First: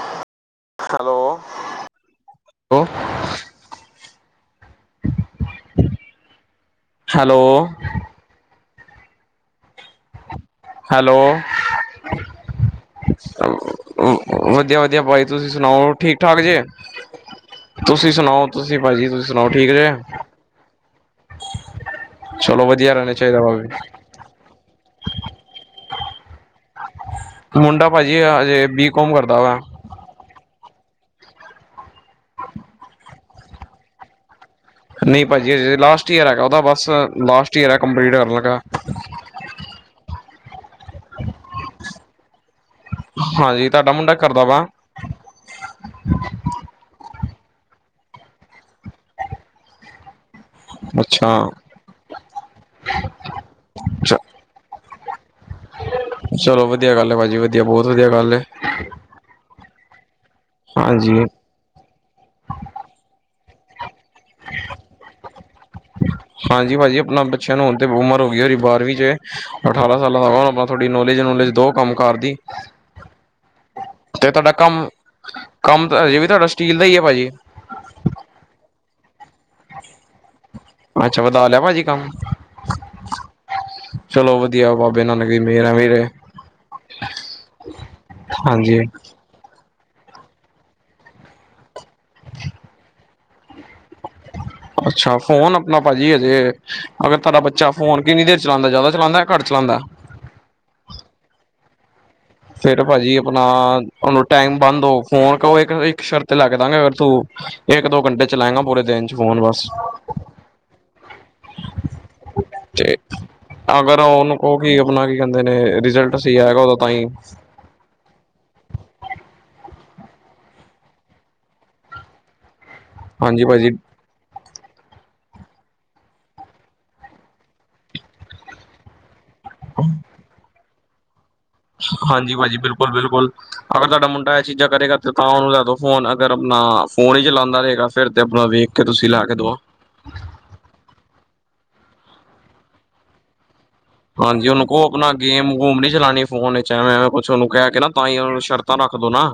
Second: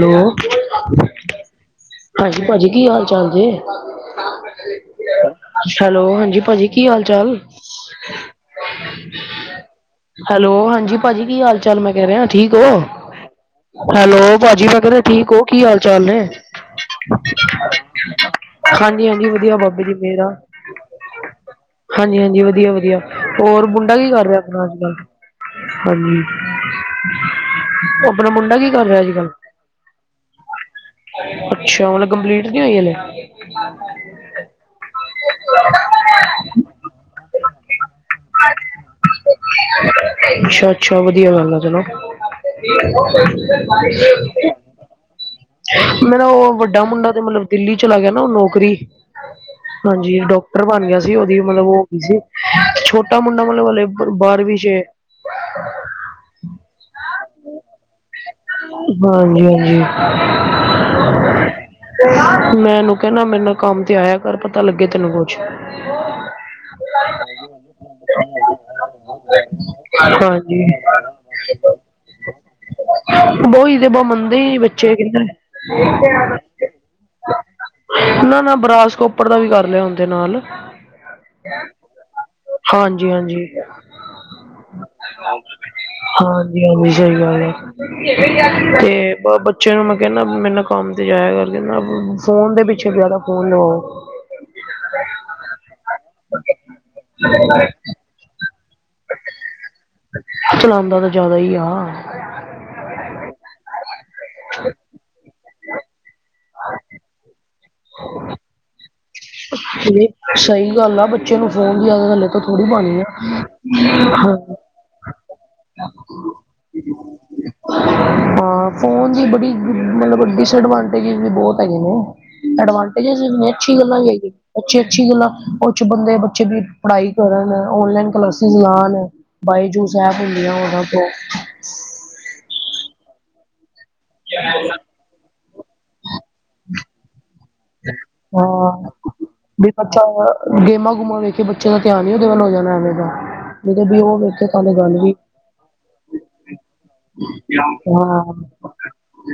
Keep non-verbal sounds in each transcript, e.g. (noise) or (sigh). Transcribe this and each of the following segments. Hello. Hello ਹਾਂਜੀ ਭਾਜੀ ਕੀ ਹਾਲ ਚਾਲ ਜੇ? ਹੈਲੋ ਹਾਂਜੀ ਭਾਜੀ। ਕੀ ਹਾਲ-ਚਾਲ? Hello hello. ਹਾਂਜੀ ਹੈਲੋ ਭਾਜੀ ਕੀ ਹਾਲ-ਚਾਲ ਮੈਂ ਕਹਿ ਰਿਹਾ ਠੀਕ ਔ? ਹੈਲੋ ਭਾਜੀ ਵਧੀਆ ਮੈਂ ਕਹਿੰਦਾ ਵਧੀਆ ਭਾਜੀ ਠੀਕ ਹੋ ਤੁਸੀਂ ਕੀ ਸੁਣਾਓ ਹਾਲ-ਚਾਲ ਠੀਕ ਨੇ? ਠਾਕ ਜੇ ਤੁਸੀਂ ਸੁਣਾਓ ਤੁਸੀਂ ਭਾਜੀ ਤੁਸੀਂ ਸੁਣਾਓ ਠੀਕ ਜੇ? ਹਾਂਜੀ-ਹਾਂਜੀ ਚਲੋ ਵਧੀਆ ਵਧੀਆ-ਵਧੀਆ, ਰਹਿਣਾ ਚਾਹੀਦਾ ਹੋਰ ਭਾਜੀ ਮੁੰਡਾ ਕੀ ਕਰ ਰਿਹਾ ਐ? ਰਾਤ ਦਾ, ਹਾਂਜੀ। ਮੁੰਡਾ ਭਾਜੀ ਆਪਣਾ ਮੁੰਡਾ ਅਜੇ ਕੀ ਕਰ ਬੀ ਰਿਹਾ ਅੱਜ ਕੌਮ ਕੱਲ ਕਰਦਾ ਵਾ। ਅੱਛਾ ਮਤਲਬ ਕੰਪਲੀਟ ਨੀ ਹੋਈ ਹਲੇ। ਨਹੀਂ ਭਾਜੀ ਜੀ ਹਜੇ ਲਾਸਟ ਈਅਰ ਹੈਗਾ ਉਹਦਾ ਬਸ ਲਾਸਟ ਈਅਰ ਐ ਕੰਪਲੀਟ ਕਰਨ ਲੱਗਾ। ਅੱਛਾ-ਅੱਛਾ ਵਧੀਆ ਗੱਲ ਆ ਚਲੋ। ਹੋਰ ਦੱਸਣ ਹਾਂਜੀ ਤੁਹਾਡਾ ਬਾਰਿਸ਼ ਜੀ ਮੁੰਡਾ ਹੁੰਦੀ ਕਰਦਾ ਪਈ ਐ। ਵਾ ਮੇਰਾ ਉਹ ਵੱਡਾ ਮੁੰਡਾ ਤੇ ਮਤਲਬ ਦਿੱਲੀ ਚਲਾ ਗਿਆ ਨਾ ਉਹ ਨੌਕਰੀ ਹਾਂਜੀ। ਡਾਕਟਰ ਬਣ ਗਿਆ ਸੀ ਉਹਦੀ ਅੱਛਾ ਮਤਲਬ ਉਹ ਜੀ ਛੋਟਾ ਮੁੰਡਾ ਮਤਲਬ ਹਜੇ ਬਾਰਵੀ 'ਚ ਐ। ਚਲੋ ਵਧੀਆ ਗੱਲ ਐ ਭਾਜੀ ਵਧੀਆ ਬਹੁਤ ਵਧੀਆ ਗੱਲ ਐ। ਹਾਂਜੀ-ਹਾਂਜੀ। ਹਾਂਜੀ। ਮੈ ਇਹਨੂੰ ਕਹਿਣਾ ਮੇਰੇ ਨਾਲ ਕੰਮ ਤੇ ਆਇਆ ਕਰ ਪਤਾ ਲੱਗੇ ਤੈਨੂੰ ਕੁਛ। ਹਾਂਜੀ ਭਾਜੀ ਆਪਣਾ ਬੱਚਿਆਂ ਨੂੰ ਹੁਣ ਤੇ ਉਮਰ ਹੋ ਗਈ ਐ ਔਰ ਬਾਰਵੀ 'ਚ ਅਠਾਰਾਂ ਸਾਲਾਂ ਦਾ ਹਾਂਜੀ। ਆਪਾਂ ਥੋੜ੍ਹੀ ਨੌਲੇਜ-ਨੌਲੇਜ। ਦੋ ਕੰਮ ਕਾਰ ਦੀ। ਬਹੁ ਹੀ ਦੇ ਬਹੁ ਤੇ ਮੰਨਦੇ ਹੀ ਤੁਹਾਡਾ ਨਹੀਂ ਬ ਕੰਮ ਬੱਚੇ ਕਿਧਰ ਕੰਮ ਤਾਂ ਹਜੇ ਵੀ ਤੁਹਾਡਾ ਜਾਂਦੇ। ਸਟੀਲ ਦਾ ਹੀ ਹੈ ਭਾਜੀ ਨਾ ੜ-ਨਾ ਬਰਾਸਕਪਰ ਦਾ ਵੀ ਕਰ ਲਿਆ ਹੁਣ ਤੇ ਨਾਲ। ਅੱਛਾ ਵਧਾ ਲਿਆ ਭਾਜੀ ਕੰਮ ਹਾਂਜੀ-ਹਾਂਜੀ। ਚਲੋ ਵਧੀਆ ਬਾਬੇ ਨਾਨਕ ਦੀ ਮਿਹਰ ਐਵੇਂ ਰਹੇ ਹਾਂਜੀ-ਹਾਂਜੀ ਸਹੀ ਗੱਲ ਹਾਂਜੀ ਐ। (inaudible) ਬੱਚੇ ਨੂੰ ਮੈਂ ਕਹਿੰਦਾ ਮੇਰੇ ਨਾਲ ਕੰਮ ਤੇ ਜਾਇਆ ਕਰਕੇ ਫੋਨ ਦੇ ਪਿੱਛੇ ਜ਼ਿਆਦਾ ਫੋਨ ਲਵਾਓ। ਅੱਛਾ ਫੋਨ ਆਪਣਾ ਭਾਜੀ ਅਜੇ ਅਗਰ ਥਾਰਾ ਬੱਚਾ ਫੋਨ ਕਿੰਨੀ ਦੇਰ ਚਲਾਦਾ ਜਿਆਦਾ ਚਲਾਇਆ ਘੱਟ ਚਲਾਦਾ। ਚਲਾਦਾ ਤਾਂ ਜ਼ਿਆਦਾ ਈ ਆ। ਫੇਰ ਭਾਜੀ ਆਪਣਾ ਉਹਨੂੰ ਟਾਈਮ ਬੰਨ ਲੋ ਫੋਨ ਕਰੋ ਇੱਕ-ਇੱਕ ਸ਼ਰਤ ਤੇ ਲੱਕੇ ਦਾ ਗੇ ਅਗਰ ਤੂੰ ਇੱਕ ਦੋ ਘੰਟੇ ਚਲਾਏਗਾ ਪੂਰੇ ਦਿਨ ਚ ਫੋ ਇਹ ਸਹੀ ਗੱਲ ਆ ਬੱਚੇ ਨੂੰ ਫੋਨ ਦੀ ਆਦਤ ਹੱਲੇ ਤੋਂ ਥੋੜ੍ਹੀ ਤੇ ਪਾਣੀ ਆ। ਅਗਰ ਹਾਂ ਉਹਨੂੰ ਕਉ ਕੀ ਆਪਣਾ ਕੀ ਕਹਿੰਦੇ ਨੇ ਰਿਜਲਟ ਸਹੀ ਆਏਗਾ ਉਦੋਂ ਤਾਈ। ਹਾਂ ਫੋਨ ਦੀ ਬੜੀ ਮਤਲਬ ਡਿਸਐਡਵਾਂਟੇਜ ਵੀ ਬਹੁਤ ਹੈਗੇ ਨੇ ਐਡਵਾਂਟੇਜ ਹਾਂਜੀ ਭਾਜੀ ਅੱਛੀ ਗੱਲਾਂ ਵੀ ਹੈ। ਅੱਛੀ ਅੱਛੀ ਗੱਲਾਂ ਉਹ ਚ ਬੰਦੇ ਬੱਚੇ ਦੀ ਪੜ੍ਹਾਈ ਕਰਨ ਔਨਲਾਈਨ ਕਲਾਸਿਸ ਲਾਉਣ। ਬਾਈ ਜੂਸ ਹੈ ਤੇ ਲੇ ਆਉ ਉਹਨਾਂ ਤੋਂ ਹਾਂਜੀ ਭਾਜੀ ਬਿਲਕੁਲ ਬਿਲਕੁਲ ਅਗਰ ਤੁਹਾਡਾ ਮੁੰਡਾ ਇਹ ਚੀਜ਼ਾਂ ਕਰੇਗਾ ਹਾਂ ਤੇ ਤਾਂ ਉਹਨੂੰ ਲੈ ਦੋ। ਫੋਨ ਅਗਰ ਆਪਣਾ ਫੋਨ ਹੀ ਚਲਾਉਂਦਾ ਰਹੇਗਾ ਫੇਰ ਤੇ ਆਪਣਾ ਵੇਖ ਕੇ ਤੁਸੀਂ ਲੈ ਕੇ ਦਵੋ। ਅੱਛਾ ਗੇਮਾਂ ਗੇਮਾਂ ਵੇਖ ਕੇ ਬੱਚੇ ਦਾ ਧਿਆਨ ਹੀ ਉਹਦੇ ਵੱਲ ਹੋ ਜਾਣਾ ਐਵੇਂ ਦਾ। ਜਦੋਂ ਵੀ ਉਹ ਵੇਖੇ ਹਾਂਜੀ ਉਹਨੂੰ ਕੱਲ ਕਉ ਗੱਲ ਆਪਣਾ ਵੀ ਗੇਮ ਗੂਮ ਨੀ ਚਲਉਣੀ ਫੋਨ ਵਿੱਚ ਐਵੇਂ ਕੁਛ ਉਹਨੂੰ ਕਹਿ ਕੇ ਨਾ ਤਾਂ ਹੀ ਉਹਨੂੰ ਸ਼ ਹਾਂ ਸ਼ਰਤਾਂ ਰੱਖਦੋ ਨਾ।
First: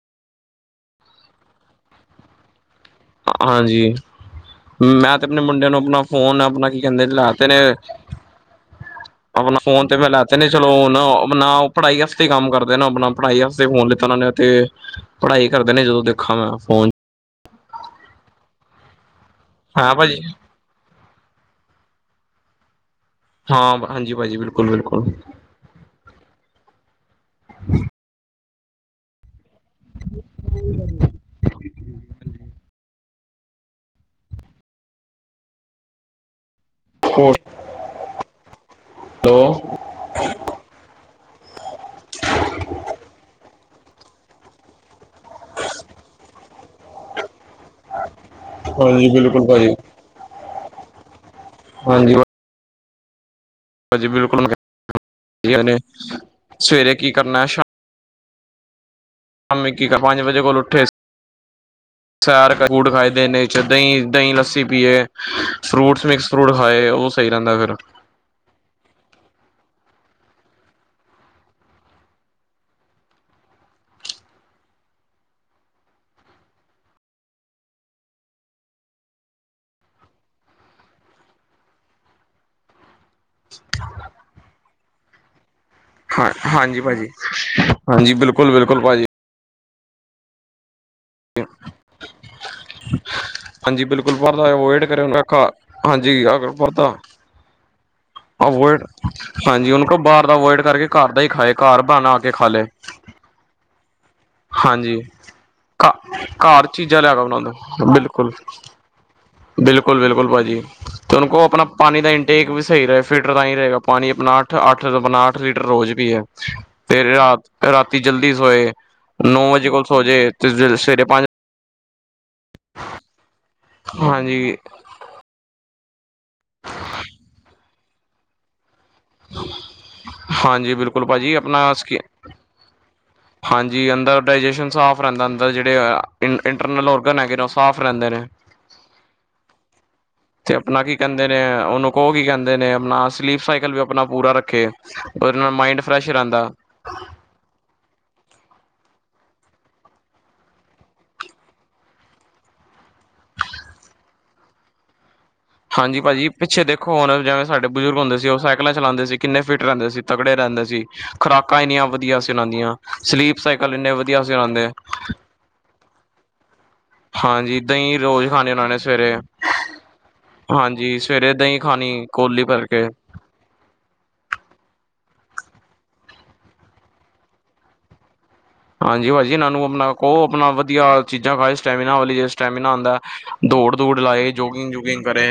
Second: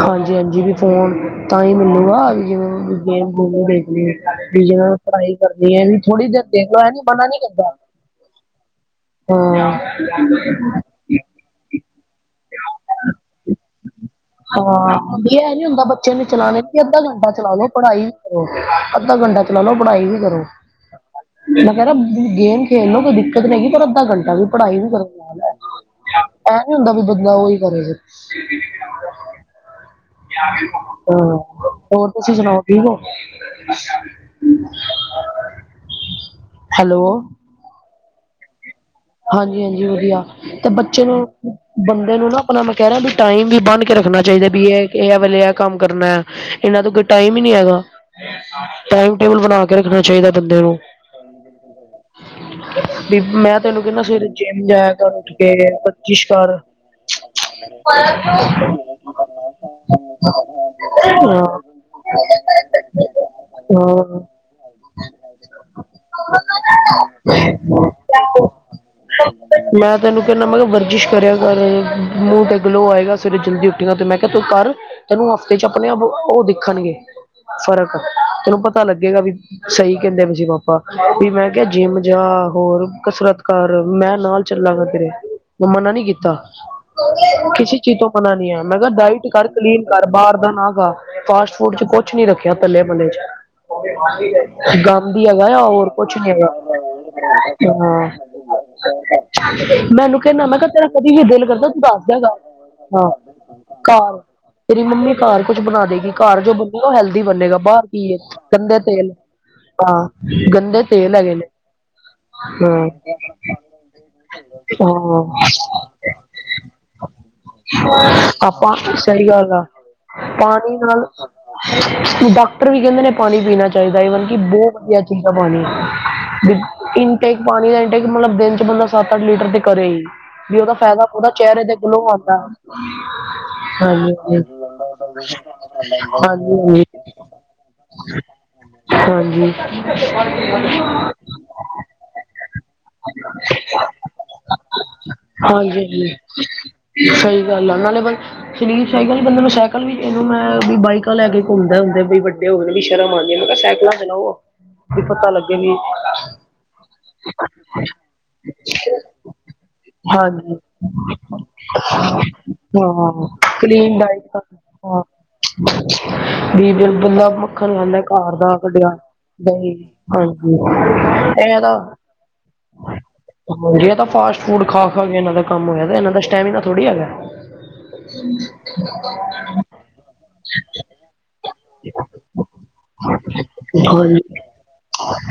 ਹਾਂਜੀ, ਹਾਂਜੀ ਵੀ ਫੋਨ ਤਾਂ ਹੀ ਮੈਨੂੰ ਆ ਜਿਵੇਂ ਗੇਮ ਗੇਮ ਹਾਂਜੀ ਦੇਖਣੀ ਜਿਨਾਂ ਨੇ ਮੈਂ ਤੇ ਪੜ੍ਹਾਈ ਆਪਣੇ ਮੁੰਡੇ ਕਰਨੀ ਨੂੰ ਹੈ ਵੀ ਆਪਣਾ ਥੋੜੀ ਫੋਨ ਦੇਰ ਦੇਖ ਆਪਣਾ ਕੀ ਲਓ ਹੈ ਨੀ ਕਹਿੰਦੇ ਪਤਾ ਨੀ ਲੈਤੇ ਨੇ ਕਿੱਦਾ (inaudible) ਆਪਣਾ ਫੋਨ ਪਹਿਲੇ ਲੈਤੇ ਨੇ ਚਲੋ ਹਣ ਨਾ ਉਹ ਪੜ੍ਹਾਈ ਵਾਸਤੇ ਕੰਮ ਕਰਦੇ ਨੇ ਆਪਣਾ ਪੜ੍ਹਾਈ ਵਾਤੇ ਫੋਨ ਲਿੱਤਾ ਉਹ ਨੇ ਤੇ ਹਾਂ ਹ ਪੜ੍ਹਾਈ ਇਹ ਨੀ ਕਰਦੇ ਨੇ ਹੁੰਦਾ ਜਦੋਂ ਬੱਚੇ ਨੂੰ ਦੇਖਾਂ ਮੈਂ ਚਲਾਣੇ ਫੋਨ ਅੱਧਾ ਘੰਟਾ ਚਲਾ ਲੋ ਪੜ੍ਹਾਈ ਵੀ ਕਰੋ ਅੱਧਾ ਘੰਟਾ ਚਲਾ ਲੋ ਹਾਂ ਪੜ੍ਹਾਈ ਵੀ ਭਾਜੀ ਕਰੋ। ਮੈਂ ਕਹਿ ਰਿਹਾ ਗੇਮ ਖੇਲ ਲਉ ਕੋਈ ਦਿੱਕਤ ਨੀ ਹੈਗੀ ਹਾਂ ਪਰ ਅੱਧਾ ਹਾਂਜੀ ਘੰਟਾ ਭਾਜੀ ਵੀ ਬਿਲਕੁਲ ਪੜ੍ਹਾਈ ਵੀ ਬਿਲਕੁਲ ਕਰਨ ਲਗਦਾ। ਐ ਨੀ ਹੁੰਦਾ ਬ ਬੰਦਾ ਉਹੀ ਕਰੇ ਫਿਰ ਹਾਂ ਹੋਰ ਤੁਸੀਂ ਸੁਣਾਓ ਠੀਕ ਹੋ? ਹੈਲੋ ਹੋਰ ਹਾਂਜੀ, ਹਾਂਜੀ ਵਧੀਆ ਤੇ ਬੱਚੇ ਨੂੰ ਬੰਦੇ ਨੂੰ ਨਾ ਆਪਣਾ ਮੈਂ ਕਹਿ ਰਿਹਾ ਵੀ ਟਾਈਮ ਵੀ ਬੰਨ ਕੇ ਰੱਖਣਾ ਚਾਹੀਦਾ ਵੀ ਇਹ ਵਾਲੇ ਕੰਮ ਕਰਨਾ ਹੈ ਇਹਨਾਂ ਤੋਂ ਕੋਈ ਟਾਈਮ ਹੀ ਨਹੀਂ ਹੈਗਾ ਹਾਂਜੀ ਟਾਈਮ ਟੇਬਲ ਬਿਲਕੁਲ ਬਣਾ ਭਾਜੀ ਕੇ ਰੱਖ ਣਾ ਚਾਹੀਦਾ ਬੰਦੇ ਨੂੰ ਵਾਹ ਜੀ ਵਾਹ। ਮੈਂ ਤੁਹਾਨੂੰ ਕਹਿੰਦਾ ਸਵੇਰੇ ਬਿਲਕੁਲ ਜਿਮ ਜਾਇਆ ਘਰ ਉੱਠ ਕੇ ਨੇ ਵਰਜਿਸ਼ ਕਰ। ਸਵੇਰੇ ਕੀ ਕਰਨਾ ਕਰਨ ਸ਼ਾਮੀ ਕੀ ਕਰਨਾ, ਪੰਜ ਵਜੇ ਕੋਲ ਉੱਠੇ ਦਿਓ (unintelligible) ਸੈਰ ਫਰੂਟ ਖਾਈਦੇ ਨੇ ਦਹੀਂ ਦਹੀਂ ਲੱਸੀ ਪੀਏ ਫਰੂਟਸ ਮਿਕਸ ਫਰੂਟ ਖਾਏ ਉਹ ਸਹੀ ਰਹਿੰਦਾ ਹੈ ਫਿਰ (inaudible) ਮੈਂ ਤੈਨੂੰ ਕਹਿੰਦਾ ਮੈਂ ਕਿਹਾ ਵਰਜਿਸ਼ ਕਰਿਆ ਕਰ ਮੂੰਹ ਤੇ ਗਲੋ ਆਏਗਾ। ਸਵੇਰੇ ਜਲਦੀ ਉਠੇਗਾ ਤੇ ਮੈਂ ਕਿਹਾ ਤੂੰ ਕਰ ਤੈਨੂੰ ਹਫ਼ਤੇ ਚ ਆਪਣੇ ਆਪ ਉਹ ਦਿਖਣਗੇ। ਫ਼ਰਕ ਤੈਨੂੰ ਪਤਾ ਲੱਗੇਗਾ ਵੀ ਸਹੀ ਕਹਿੰਦੇ ਵੀ ਸੀ ਪਾਪਾ ਵੀ ਮੈਂ ਕਿਹਾ ਜਿੰਮ ਜਾ ਹੋਰ ਕਸਰਤ ਕਰ ਮੈਂ ਨਾਲ ਚੱਲਾਂਗਾ ਤੇਰੇ ਮੰਮਾ ਨਾ ਨੀ ਹਾਂ ਕੀਤਾ ਹਾਂਜੀ ਭਾਜੀ ਕਿਸੇ ਚੀਜ਼ ਤੋਂ ਹਾਂਜੀ ਮਨਾ ਨੀ ਬਿਲਕੁਲ ਹੈ ਮੈਂ ਬਿਲਕੁਲ ਕਿਹਾ ਭਾਜੀ ਡਾਇਟ ਕਰ ਕਲੀਨ ਕਰ ਬਾਹਰ ਦਾ ਨਾ ਖਾ ਫਾਸਟ ਫੂਡ ਚ ਕੁਛ ਨੀ ਰੱਖ ਰੱਖਿਆ ਕੱਲੇ ਬੰਦੇ ਵਿੱਚ ਹਾਂਜੀ ਬਿਲਕੁਲ ਪਰਦਾ ਅਵੋਇਡ ਕਰੇ ਕੰਮ ਉਹਨੂੰ ਕੀ ਹੈਗਾ ਹੋਰ ਕੁਛ ਹਾਂਜੀ ਨੀ ਅਗਰ ਪਰਦਾ ਹੈਗਾ ਹਾਂ ਅਵੋਇਡ ਹਾਂਜੀ ਉਹਨੂੰ ਕਹੋ ਮੈਨੂੰ ਬਾਹਰ ਦਾ ਕਹਿੰਦਾ ਮੈਂ ਅਵੋਇਡ ਕਿਹਾ ਕਰਕੇ ਤੇਰਾ ਘਰ ਕਦੀ ਦਾ ਵੀ ਹੀ ਦਿਲ ਖਾਏ ਕਰਦਾ ਤੂੰ ਘਰ ਦੱਸ ਬਣਾ ਦਿਆ ਕੇ ਕਰ। ਖਾ ਲਏ ਹਾਂ ਘ ਤੇਰੀ ਹਾਂਜੀ ਮੰਮੀ ਘਰ ਕੁਛ ਬਣਾ ਘ ਦੇਗੀ ਘਰ ਜੋ ਬਣੇਗੀ ਉਹ ਚੀਜ਼ਾਂ ਲਿਆ ਹੈਲਦੀ ਕੇ ਬਣਾ ਬਣੇਗਾ ਬਾਹਰ ਦੋ ਕੀਏ ਬਿਲਕੁਲ ਗੰਧੇ ਤੇਲ ਬਿਲਕੁਲ ਬਿਲਕੁਲ ਹਾਂ ਭਾਜੀ ਗੰਦੇ ਤੇਲ ਤੇ ਉਹ ਹੈਗੇ ਕੋੋ ਨੇ ਆਪਣਾ ਪਾਣੀ ਦਾ ਇਨਟੇਕ ਵੀ ਸਹੀ ਹਾਂ ਰਹੇ ਫਿਲਟਰ ਤਾਂ ਹੀ ਰਹੇਗਾ ਪਾਣੀ ਆਪਣਾ ਅੱਠ ਅੱਠ ਬ ਹਾਂ ਅੱਠ ਲੀਟਰ ਰੋਜ਼ ਵੀ ਹੈ ਤੇ ਰਾਤ ਰਾਤੀ ਜਲਦੀ ਸੋਏ ਆਪਾਂ ਸਹੀ ਨੌ ਗੱਲ ਆ ਵਜੇ ਕੋਲ ਸੋ ਜੇ ਤੇ ਪਾਣੀ ਸਵੇਰੇ ਨਾਲ ਪੰਜ ਡਾਕਟਰ ਵੀ ਕਹਿੰਦੇ ਨੇ ਪਾਣੀ ਪੀਣਾ ਚਾਹੀਦਾ ਈਵਨ ਕਿ ਹਾਂਜੀ ਬਹੁਤ ਵਧੀਆ ਚੀਜ਼ ਹੈ ਪਾਣੀ ਇਨਟੇਕ ਪਾਣੀ ਦਾ ਇਨਟੇਕ ਮਤਲਬ ਦਿਨ ਚ ਬੰਦਾ ਸੱਤ ਅੱਠ ਲੀਟਰ ਤੇ ਕਰੇ ਹੀ ਵੀ ਉਹਦਾ ਹਾਂਜੀ ਬਿਲਕੁਲ ਫਾਇਦਾ ਪੂਰਾ ਭਾਜੀ ਚਿਹਰੇ ਆਪਣਾ ਤੇ ਸਕਿ ਗਲੋਂ ਆਉਂਦਾ। ਹਾਂਜੀ ਅੰਦਰ ਡਾਇਜੈਸ਼ਨ ਸਾਫ਼ ਰਹਿੰਦਾ ਅੰਦਰ ਜਿਹੜੇ ਹਾਂਜੀ ਇੰਟਰਨਲ ਔਰਗਨ ਹੈਗੇ ਨੇ ਉਹ ਸਾਫ਼ ਰਹਿੰਦੇ ਨੇ। ਹਾਂਜੀ। ਓਹ ਕੀ ਕਹਿੰਦੇ ਨੇ ਆਪਣਾ ਸਲੀਪ ਸਾਈਕਲ ਵੀ ਆਪਣਾ ਪੂਰਾ ਰੱਖੇ ਉਹਦੇ ਨਾਲ ਮਾਇੰਡ ਫਰੈਸ਼ ਹਾਂਜੀ ਰਹਿੰਦਾ। ਸਹੀ ਗੱਲ ਆ ਨਾਲੇ ਬ ਸ਼ਲੀਰ ਸਾਈਕਲ ਬੰਦਾ ਮੈਂ ਸਾਈਕਲ ਵੀ ਕ ਮੈਂ ਵੀ ਬਾਈਕਾਂ ਲੈ ਕੇ ਘੁੰਮਦਾ ਹੁੰਦੇ ਬਈ ਵੱ ਓ ਵੀ ਸ਼ਰਮਉਂਦੀ ਮੈਂ ਕਿਹਾ ਸਾਈਕਲਾ ਚਓ ਵੀ ਪਤਾ ਲੱਗੇ ਵੀ ਹਾਂਜੀ ਭਾਜੀ ਪਿੱਛੇ ਦੇਖੋ ਹੁਣ ਜਵੇ ਸਾਡੇ ਬਜ਼ੁਰਗ ਹੁੰਦੇ ਸੀ। ਉਹ ਸਾਈਕਲਾਂ ਚਲਾਉਂਦੇ ਸੀ। ਕਿੰਨੇ ਫਿੱਟ ਰਹਿੰਦੇ ਸੀ। ਤਗੜੇ ਹਾਂਜੀ ਰਹਿੰਦੇ ਸੀ। ਖੁਰਾਕਾਂ ਇਨ ਵਧੀਆ ਚਲਾਉਂਦੀਆਂ। ਹਾਂ ਕਲੀਨ ਡ ਦੀਪ ਗੱਲਾ ਹਾਂਜੀ ਮੱਖਣ ਦਹੀਂ ਖਾਦਾ ਰੋਜ਼ ਘਰ ਖਾਣੀ ਦਾ ਉਹਨਾਂ ਨੇ ਕੱਡਿਆ। ਸਵੇਰੇ ਦ ਹਾਂਜੀ ਸਵੇਰੇ ਦਹੀਂ ਤਾਂ ਖਾਣੀ ਕੋਲੀ ਭਰ ਕੇ ਜੇ ਤਾਂ ਫਾਸਟ ਫੂਡ ਖਾ- ਖਾ ਕੇ ਇਹਨਾਂ ਦਾ ਕੰਮ ਹੋਇਆ ਇਹਨਾਂ ਦਾ ਸਟੈਮੀਨਾ ਥੋੜੀ ਹੈਗਾ। (unintelligible) ਹਾਂਜੀ ਭਾਜੀ ਏਨਾਂ ਨੂੰ ਆਪਣਾ ਕੋ ਆਪਣਾ ਵਧੀਆ ਚੀਜ਼ਾਂ ਖਾਏ, ਸਟੈਮੀਨਾ ਵਾਲੀ ਜੇ ਸਟੈਮੀਨਾ ਆਂਦਾ। ਦੌੜ- ਦੂੜ ਹਾਂਜੀ ਲਾਏ, ਜੋਗਿੰਗ- ਜੂਗਿੰਗ ਕਰੇ।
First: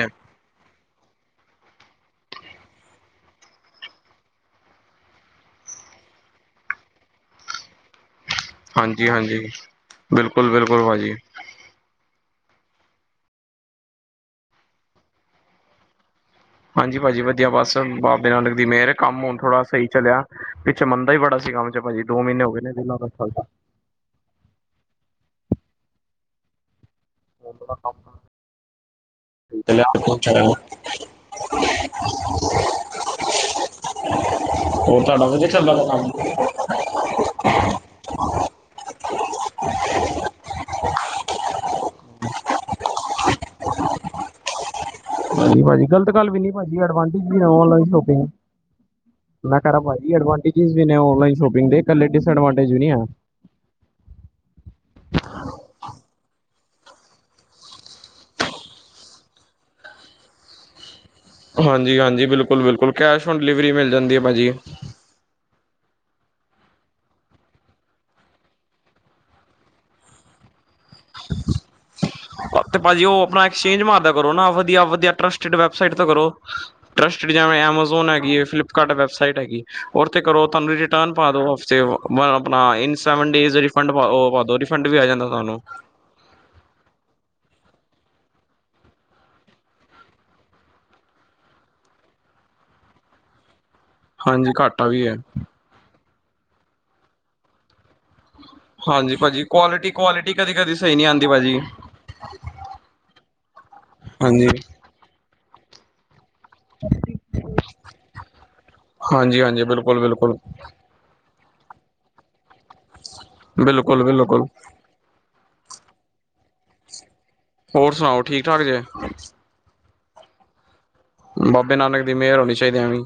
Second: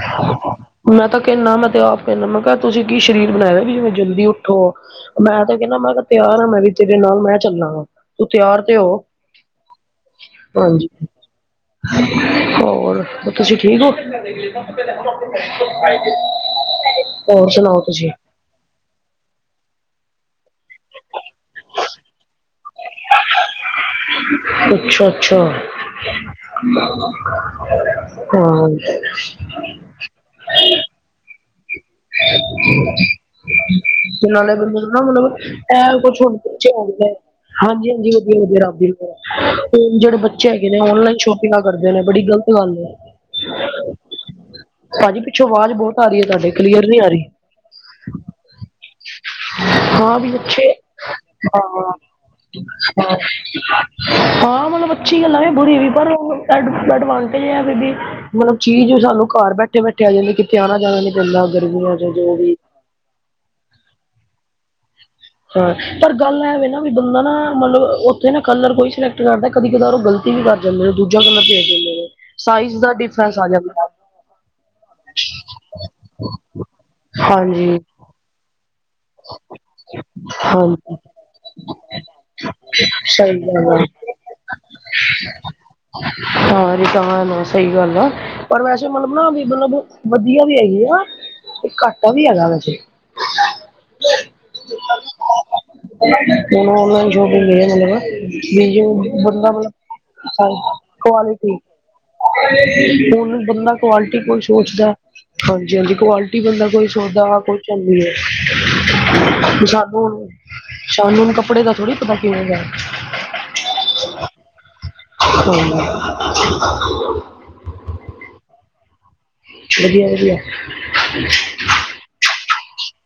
ਮੈਂ ਤਾਂ ਕੈਨਾ ਮੈਂ ਤੇ ਆਪ ਕੈਨਾ, ਮੈਂ ਕਿਆ ਤੁਸੀਂ ਕੀ ਸਰੀਰ ਬਣਾਇਆ ਵੀ ਜਿਵੇਂ ਜਲਦੀ ਉੱਠੋ। ਮੈਂ ਤਾਂ ਕੈਂਦਾ ਮੈਂ ਕਿਆ ਤਿਆਰ ਆ ਮੈਂ ਵੀ ਤੇਰੇ ਨਾਲ ਮੈਂ ਚੱਲਾਂਗਾ। ਤੂੰ ਤਿਆਰ ਤੇ ਓ ਹਾਂਜੀ ਹਾਂਜੀ ਬਿਲਕੁਲ ਬਿਲਕੁਲ ਹਾਂਜੀ। ਭਾਜੀ ਹੋਰ ਤੁਸੀਂ ਠੀਕ ਓ। (unintelligible) ਹਾਂਜੀ ਭਾਜੀ ਵਧੀਆ ਬੱਸ। ਬਾਬੇ ਨਾਨਕ ਦੀ ਮੇਰ ਏ ਕੰਮ ਹੁਨ ਥੋੜਾ ਸਈ ਚੱਲਿਆ, ਪਿੱਛੇ ਮੰਦਾ ਈ ਬੜਾ ਸੀ ਕੰਮ 'ਚ ਭਾਜੀ ਦੋ ਮਹੀਨੇ ਹੋ ਗੇ। ਕਿਨੇ ਦਿਨਾਂ ਤਕ ਚਲਦਾ। (unintelligible) ਅੱਛਾ ਅੱਛਾ। (unintelligible) (unintelligible) (unintelligible) (unintelligible) ਤੁਹਾਡਾ ਵਧੀਆ ਚੱਲਦਾ ਵਾ ਕੰਮ ਹਾਂਜੀ ਹਾਂਜੀ ਵਧੀਆ ਵਧੀਆ ਰਬ ਦੀ ਦਆ। ਹੁਨ ਜੜੇ ਬੱਚੇ ਹੈਗੇ ਨੇ ਔਨਲਾਈਨ ਸ਼ੋਪਿੰਗਾਂ ਕਰਦੇ ਨੇ ਬੜੀ ਗਲਤ- ਗਲ ਏ। (inaudible) ਪਿੱਛੋਂ ਨਈ ਆਵਾਜ਼ ਭਾਜੀ ਬਹੁਤ ਆ ਗਲਤ ਰਹੀ ਹੈ ਗੱਲ ਵੀ ਨੀ ਤੁਹਾਡੇ ਭਾਜੀ। ਕਲੀਅਰ ਨਹੀਂ ਆ ਰਹੀ ਅਡਵਾਨਟੇਜ ਵੀ ਔਨਲਾਇਨ ਸੌ਼ਪਿੰਗ- ਮੈਂ ਕੈ ਰਾ ਭਾਜੀ ਹਾਂ ਵੀ ਅੱਛੇ ਐਡਵਾਂਟਜਿਜ ਵੀ ਨੇ ਔਨਲਾਈਨ ਸ਼ੋਪਿੰਗ ਦੇ ਹਾਂ ਕੱਲੇ ਡਿਸਐਡਵਾਂਟੇਜ ਵੀ ਨੀ ਆ। ਹਾਂ, ਹਾਂ ਮਲਬ ਅੱਛੀ ਗੱਲਾਂ ਵੀ ਬੁਰੀ ਵੀ ਪਰ ਐਡਵਾਂਟੇਜਿ ਐ ਫਿਰ ਬੀ- ਮਲਬ ਚੀਜ਼ ਸਾਨੂੰ ਘਰ ਬੈਠੇ ਬੈਠੇ ਆ ਜਾਂਦੀ। ਕਿਤੇ ਆਣਾ ਜਾਣਾ ਨੀ ਪੈਂਦਾ ਗਰਮੀਆਂ ਹਾਂਜੀ 'ਚ ਹਾਂਜੀ ਜੋ ਵੀ। ਬਿਲਕੁਲ ਬਿਲਕੁਲ ਕੈਸ਼ ਔਨ ਡਿਲੀਵਰੀ ਮਿਲ ਜਾਂਦੀ ਏ ਭਾਜੀ। ਅ ਪਰ ਗੱਲ ਇਹਵੇ ਨਾ ਵੀ ਬੰਦਾ ਨਾ ਮਤਲਬ ਉੱਥੇ ਨਾ ਕਲਰ ਕੋਈ ਸਿਲੈਕਟ ਕਰਦਾ ਕਦੀ ਕਦਾ ਗਲਤ। ਵੀ ਕਰ ਜਾਂਦੇ ਨੇ ਦੁੱਖ। ਤੇ ਭਾਜੀ ਉਹ ਡਿਫਰੈਂਸ ਆਪਣਾ ਆ ਐਕਸਚੇਂਜ ਜਾਂਦਾ ਮਾਰਦਾ ਕਰੋ ਨਾ ਵਧੀਆ ਵਧੀਆ ਟਰਸਟਡ ਵੈਬਸਾਈਟ ਤੋਂ ਕਰੋ। ਟਰੱਸਟਡ ਜਿਵੇਂ ਹਾਂਜੀ ਐਮਾਜੋਨ ਹੈਗੀਏ ਫਲਿੱਪਕਾਰਟ ਵੈ। ਪੇਅਮੈਟ ਹੈਗੀ ਉਹਦੇ ਤੇ ਕਰੋਂ ਤੁਹਾਂਨੂੰ ਹਾਂਜੀ ਰਿਟਰਨ ਪਾ ਦੋ ਉੱਥੇ ਆਪਣਾਂ ਈਨ ਸੈਵਨ ਸਹੀ ਡੇਜ। ਗੱਲ ਆ ਫੰਡ ੲੌ ਰਿਫੰਡ ਵੀ ਆ ਜਾਂਦਾ ਤੁਹਾਂਨੂੰ। ਹਾਂ ਤਾਂ ਸਹੀ ਗੱਲ਼ ਆ। ਪਰ ਵੈਸੇ ਮੱਤਲਬ ਨਾ ਵੀ ਮੱਤਲਬ ਵਧੀਆਂ ਵੀ ਹੈਗੇ ਵਾ। ਤੇ ਘਾਟਾਂ ਵੀ ਹੈਗਾ ਵੈਸੇ। ਹਾਂਜੀ ਘਾਟਾਂ ਵੀ ਹੈਂ। ਉਹਨੂੰ ਔਨਲਾਈਨ ਸ਼ੋਪਿੰਗ। ਵੀ ਜੇ ਹਾਂਜੀ ਭਾਜੀ ਬੰਦਾਂ ਕੁਆਲਿਟੀ ਕੁਆਲਿਟੀ ਕਦੀ ਮੱਤਲਬ ਕਦੀ ਸਹੀ ਨਹੀਂ ਆਉਂਦੀ ਕੁਆਲਿਟੀ। ਭਾਜੀ ਹੁਣ ਬੰਦਾਂ ਕੁਅਲਿਟੀ ਕੋਈ ਹਾਂਜੀ ਸੋਚਦਾਂ। ਹਾਂਜੀ, ਹਾਂਜੀ ਕੁਅਲਿਟੀ ਬੰਦਾਂ ਕੋਈ ਸੌਚਦਾ ਵਾ ਕੋਈ ਚੰਗੀ ਜਿ। ਹਾਂਜੀ ਹਾਂਜੀ ਬਿਲਕੁਲ ਛਾਨੂੰ ਬਿਲਕੁਲ ਸ਼ਾਨੂੰ ਹੁਣ ਕੱਪੜੇ ਦਾ ਥੋੜ੍ਹੀ ਪਤਾਂ ਕਿਵੇਂ ਦਾ ਏਂ। ਬਿਲਕੁੱਲ ਬਿਲਕੁੱਲ। ਹੂੰ। ਹੋਰ ਸੁਣਾਓ ਠੀਕ ਠਾਕ ਜੇ। ਵਧੀਆਂ ਵਧੀਆਂ। ਬਾਂਬੇ ਨਾਨਕ ਦੀ ਮਿਹਰ ਹੋਣੀਂ ਚਾਹੀਦੀ ਐਂਵੇਂ ਈ।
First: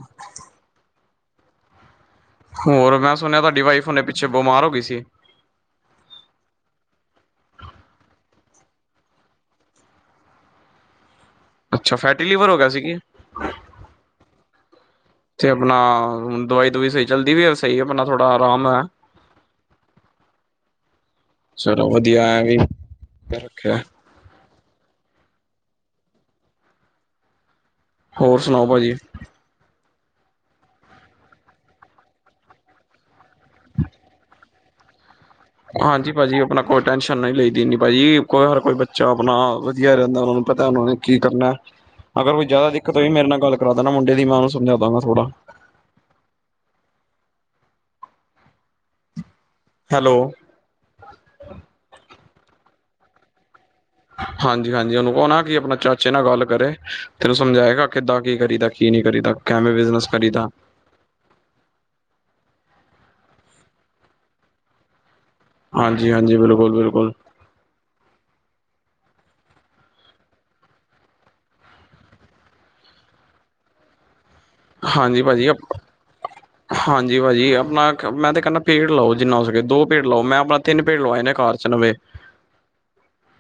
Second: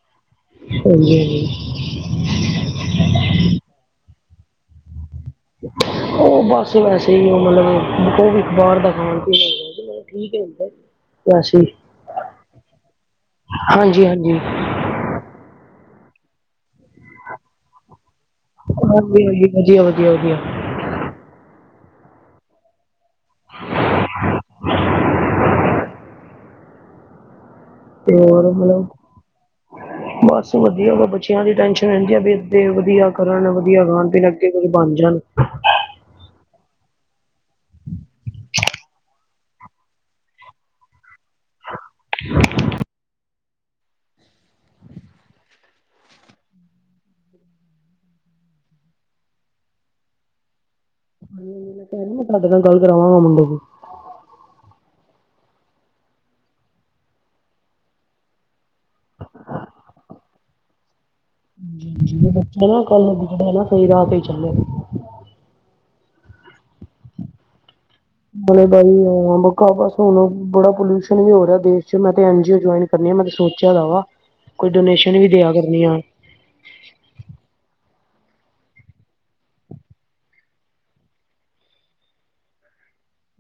ਹਾਂਜੀ, ਹਾਂਜੀ। ਹੋਰ ਮੈਂ ਸੁਣਿਆਂ ਤੁਹਾਡੀ ਵਾਈਫ ਹੁਣੇ ਪਿੱਛੇ ਬਿਮਾਰ ਹੋ ਗਈਂ ਸੀਂ। ਉਹ ਬਸ ਵੈਸੇ ਹੀ। ਉਹ ਮੱਤਲਬ ਉਹ ਵੀ ਬਾਹਰ ਦਾ ਖਾਣ ਪੀਣ। ਠੀਕ ਹੈਂ ਓਦਾਂ ਵੈਸੇ। ਅੱਛਾ ਫੈਂਟੀ ਲਿਵਰ ਹੋ ਗਿਆਂ ਸੀ ਕਿ। ਹਾਂਜੀ, ਹਾਂਜੀ। ਤੇ ਆਪਣਾਂ। ਹੁਣ ਦਵਾਈ ਦਵੁਈ ਸਹੀ ਚੱਲਦੀ ਵੈਸੇ। ਸਹੀ ਆਪਣਾ ਥੋੜਾਂ ਅਰਾਮ ਹੈਂ। ਹਾਂਜੀ ਹਾਂਜੀ ਵਧੀਆ ਵਧੀਆ ਵਧੀਆ ਚਲੋਂ ਵਧੀਆਂ ਐਂ ਵੀ। ਰੱਖਿਆਂ ਹੋਇਆਂ। (inaudible) ਤੇ ਹੋਰ ਸੁਣਾਓ ਮੱਤਲਬ। ਭਾਜੀ ਬਸ ਵਧੀਆਂ ਵਾ ਬੱਚਿਆਂ ਦੀ ਟੈਂਸ਼ਨ ਰਹਿੰਦੀ ਆ। ਵੀ ਇਹ ਵਧੀਆਂ ਕਰਨ ਵਧੀਆਂ ਖਾਣ। ਤੇ ਕੂੱਝ ਬਣ ਜਾਂਣ। ਹਾਂਜੀ ਭਾਜ਼ੀ ਆਪਣਾਂ ਕੋਈ ਟੈਨਸ਼ਨ ਨਹੀਂ ਲਈ ਦੀ ਏਨੀ ਭਾਜ਼ੀ ਕੋਈ। ਹਰ ਕੋਈ ਬੱਚਾ ਆਪਣਾਂ ਵਧੀਆਂ ਰਹਿੰਦਾਂ ਉਹਨਾਂ ਨੂੰ ਪਤਾਂ ਉਹਨਾਂ ਨੇਂ। ਕੀ ਕਰਨਾਂ ਅਗਰ ਕੋਈ ਜ਼ਿਆਦਾ ਦਿੱਕਤ ਹੋਈ। ਮੇਰੇ ਨਾਲ਼ ਗੱਲ਼ ਕਰਾਂ ਦੇਣਾਂ ਮੁੰਡੇ ਦੀ ਮੈਂ ਉਹਨੂੰ ਸਮਝਾਦਾ ਗਾ ਥੋੜਾਂ। ਹੈਲੋ। ਕੱਲ੍ਹ ਮੈਂ ਤੁਹਾਡੇ ਨਾਲ਼ ਗੱਲ਼ ਕਰਾਵਾਂਗਾ ਮੁੰਡੇ ਦੀ। ਹਾਂਜੀ ਹਾਂਜੀ ਉਹਨੂੰ ਕਹੋ ਨਾਂ ਕਿ ਆਪਣਾਂ ਚਾਚੇ ਨਾਲ਼ ਗੱਲ਼ ਕਰੇ। ਤੇ ਇਹਨੂੰ ਸਮਝਾਏਗਾ ਕਿੱਦਾਂ ਕੀ ਕਰੀਦਾ। ਕੀ ਨੀਂ ਕਰੀ ਦਾ। ਕੈਵੇਂ ਬਿਜ਼ਨਸ ਕਰੀਂ ਦਾ। (inaudible) ਹਾਂਜੀ, ਹਾਂਜੀ। ਬਿਲਕੁੱਲ, ਬਿਲਕੁੱਲ। ਹੁਣੇ ਬਾਈ ਔਖਾਂ ਬਸ ਹੁਣ ਬੜਾਂ ਪੋਲਿਊਸ਼ਨ ਵੀ ਹੋ ਰਿਹਾਂ ਦੇਸ਼ ਚ ਮੈਂ ਤੇ ਐਨਜੀਓ ਚਲਾਉਣੀ। ਕਰਨੇਂ ਮੈਂ ਤੇ ਸੋਚਿਆਂ‌ ਹੈਗਾ ਵਾ਼ ਹਾਂਜੀ ਭਾਜ਼ੀ ਅਪ। ਹਾਂਜੀ ਭਾਜੀ ਆਪਣਾਂ ਮੈਂ ਤੇ ਕਹਿਣਾ ਪੇੜ ਲਾਓ ਜਿੰਨਾਂ ਹੋ ਸਕੇ ਦੋ ਪੇੜ ਲਾਓ। ਮੈਂ ਆਪਣਾਂ ਤਿੰਨ ਪੇੜ ਲਵਾਏ ਨੇਂ ਘਰ ਚ ਨਵੇਂ।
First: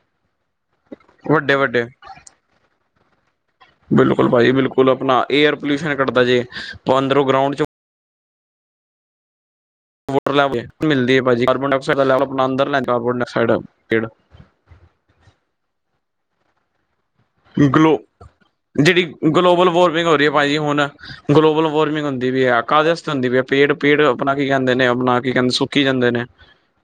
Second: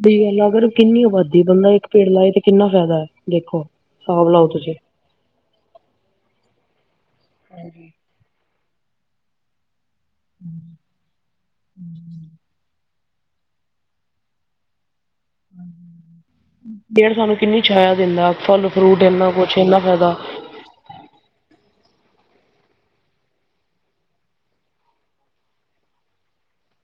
ਤੇ ਅਗਰ ਕਿੰਨੀਂ ਅਬਾਦੀ ਵੱਡੇ ਬੰਦਾਂ ਵੱਡੇ ਇੱਕ ਪੇੜ ਲਾਏ ਤੇ ਕਿੰਨਾਂ ਫ਼ਾਇਦਾ ਹੈਂ। ਦੇਖੋਂ। ਬਿਲਕੁੱਲ ਭਾਜ਼ੀ ਬਿਲਕੁੱਲ ਆਪਣਾਂ ਏਅਰ ਪੋਲਿਊਸ਼ਨ ਘੱਟਦਾ ਜੇ ਉਹ ਅੰਦਰੋਂ ਗਰਾਉਂਡ ਚ (inaudible) ਤੇ ਇਹ ਸਾਂਨੂੰ ਕਿੰਨੀਂ ਛਾਇਆ ਗਲੋ ਦਿੰਦਾਂ ਫਲ ਫਰੂਟ ਇੰਨਾਂ ਕੁੱਛ ਇੰਨਾਂ ਫ਼ਾਇਦਾ। ਕਈ ਹੁਣ ਗਲੋਬਲ ਵਾਰਮਿੰਗ ਹੁੰਦੀਂ ਪਈ ਹੈਂ। ਕਾਹਦੇ ਵਾਸਤੇ ਹੁੰਦੀ ਪਈ ਹੈਂ। ਪੇੜ ਪੇੜ ਆਪਣਾਂ ਕੀ ਕਹਿੰਦੇ ਨੇਂ ਆਪਣਾਂ ਕੀ ਕਹਿੰਦੇ। ਕੀ ਕਹਿੰਦੇ ਨੇਂ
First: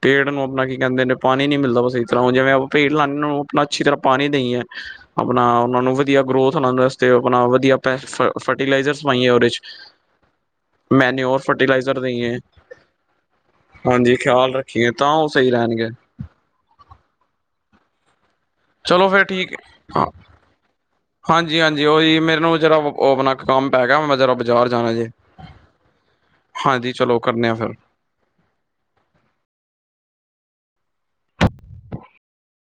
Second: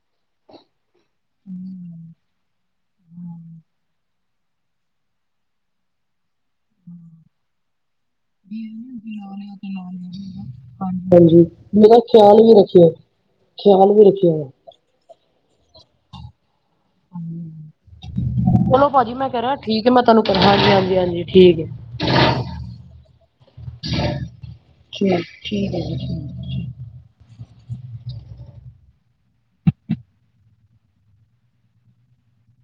ਪੇੜ ਨੂੰ ਆਪਣਾਂ ਕੀ ਕਹਿੰਦੇ ਨੇਂ ਪਾਣੀ ਨੀਂ ਮਿਲ਼ਦਾ ਬਸ ਇਸ ਤਰ੍ਹਾਂ ਜਿਵੇਂ ਪਹਿਲਾਂ ਉਨੂੰ ਆਪਣਾਂ ਅੱਛੀ ਤਰ੍ਹਾਂ ਪਾਣੀਂ ਦਈਏ। ਆਪਣਾਂ ਉਹਨਾਂ ਨੂੰ ਵਧੀਆਂ ਗਰੋਥ ਉਹਨਾਂ ਦੇ ਵਾਸਤੇ ਆਪਣਾਂ ਵਧੀਆਂ ਪੈਫ ਮੈਨਓਰ ਹਾਂਜੀ ਮੇਰਾ ਫਰਟੀਲਾਈਜ਼ਰ ਦੇਈਏ ਖ਼ਿਆਲ ਵੀ ਰੱਖਿਓ। ਖਿਆਲ ਵੀ ਰੱਖਿਆ। ਜੇ ਤਾਂ ਉਹ ਸਹੀ ਰਹਿਣਗੇ। (unintelligible) ਚਲੋ ਭਾਜੀ ਮੈਂ ਕਰਾ ਠੀਕ ਏ ਮੈਂ ਤੁਹਾਨੂੰ ਕ ਹਾਂਜੀ ਹਾਂਜੀ ਹਾਂਜੀ ਠੀਕ। ਹਾਂਜੀ ਉਹੀ ਮੈਨੂੰ ਜਰਾ ਉਹ ਆਪਣਾ ਕੰਮ ਪੈ ਗਿਆ ਮੈਂ ਜਰਾ ਬਾਜ਼ਾਰ ਜਾਣਾ ਜੇ ਠੀ ਠੀਕ ਏ ਜੀ ਠੀਕ। ਹਾਂਜੀ ਚਲੋ ਕਰਨੇ ਆ ਫਿਰ।